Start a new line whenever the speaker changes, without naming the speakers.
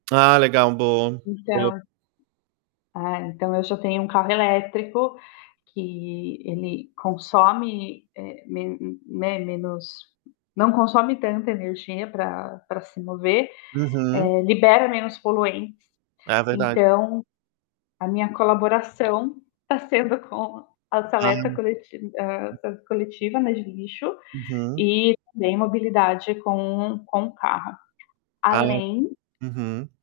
Ah, legal. Bom boa.
Então ah, eu já tenho um carro elétrico que ele consome, eh, me né, menos não consome tanta energia para para se mover,
Uhum.
eh, libera menos poluentes.
É verdade.
Então, a minha colaboração tá sendo com a seleta
Ah.
coleti ah, ah, coletiva, né, de lixo,
Uhum.
e também mobilidade com o com o carro.
Ah.
Além
Uhum.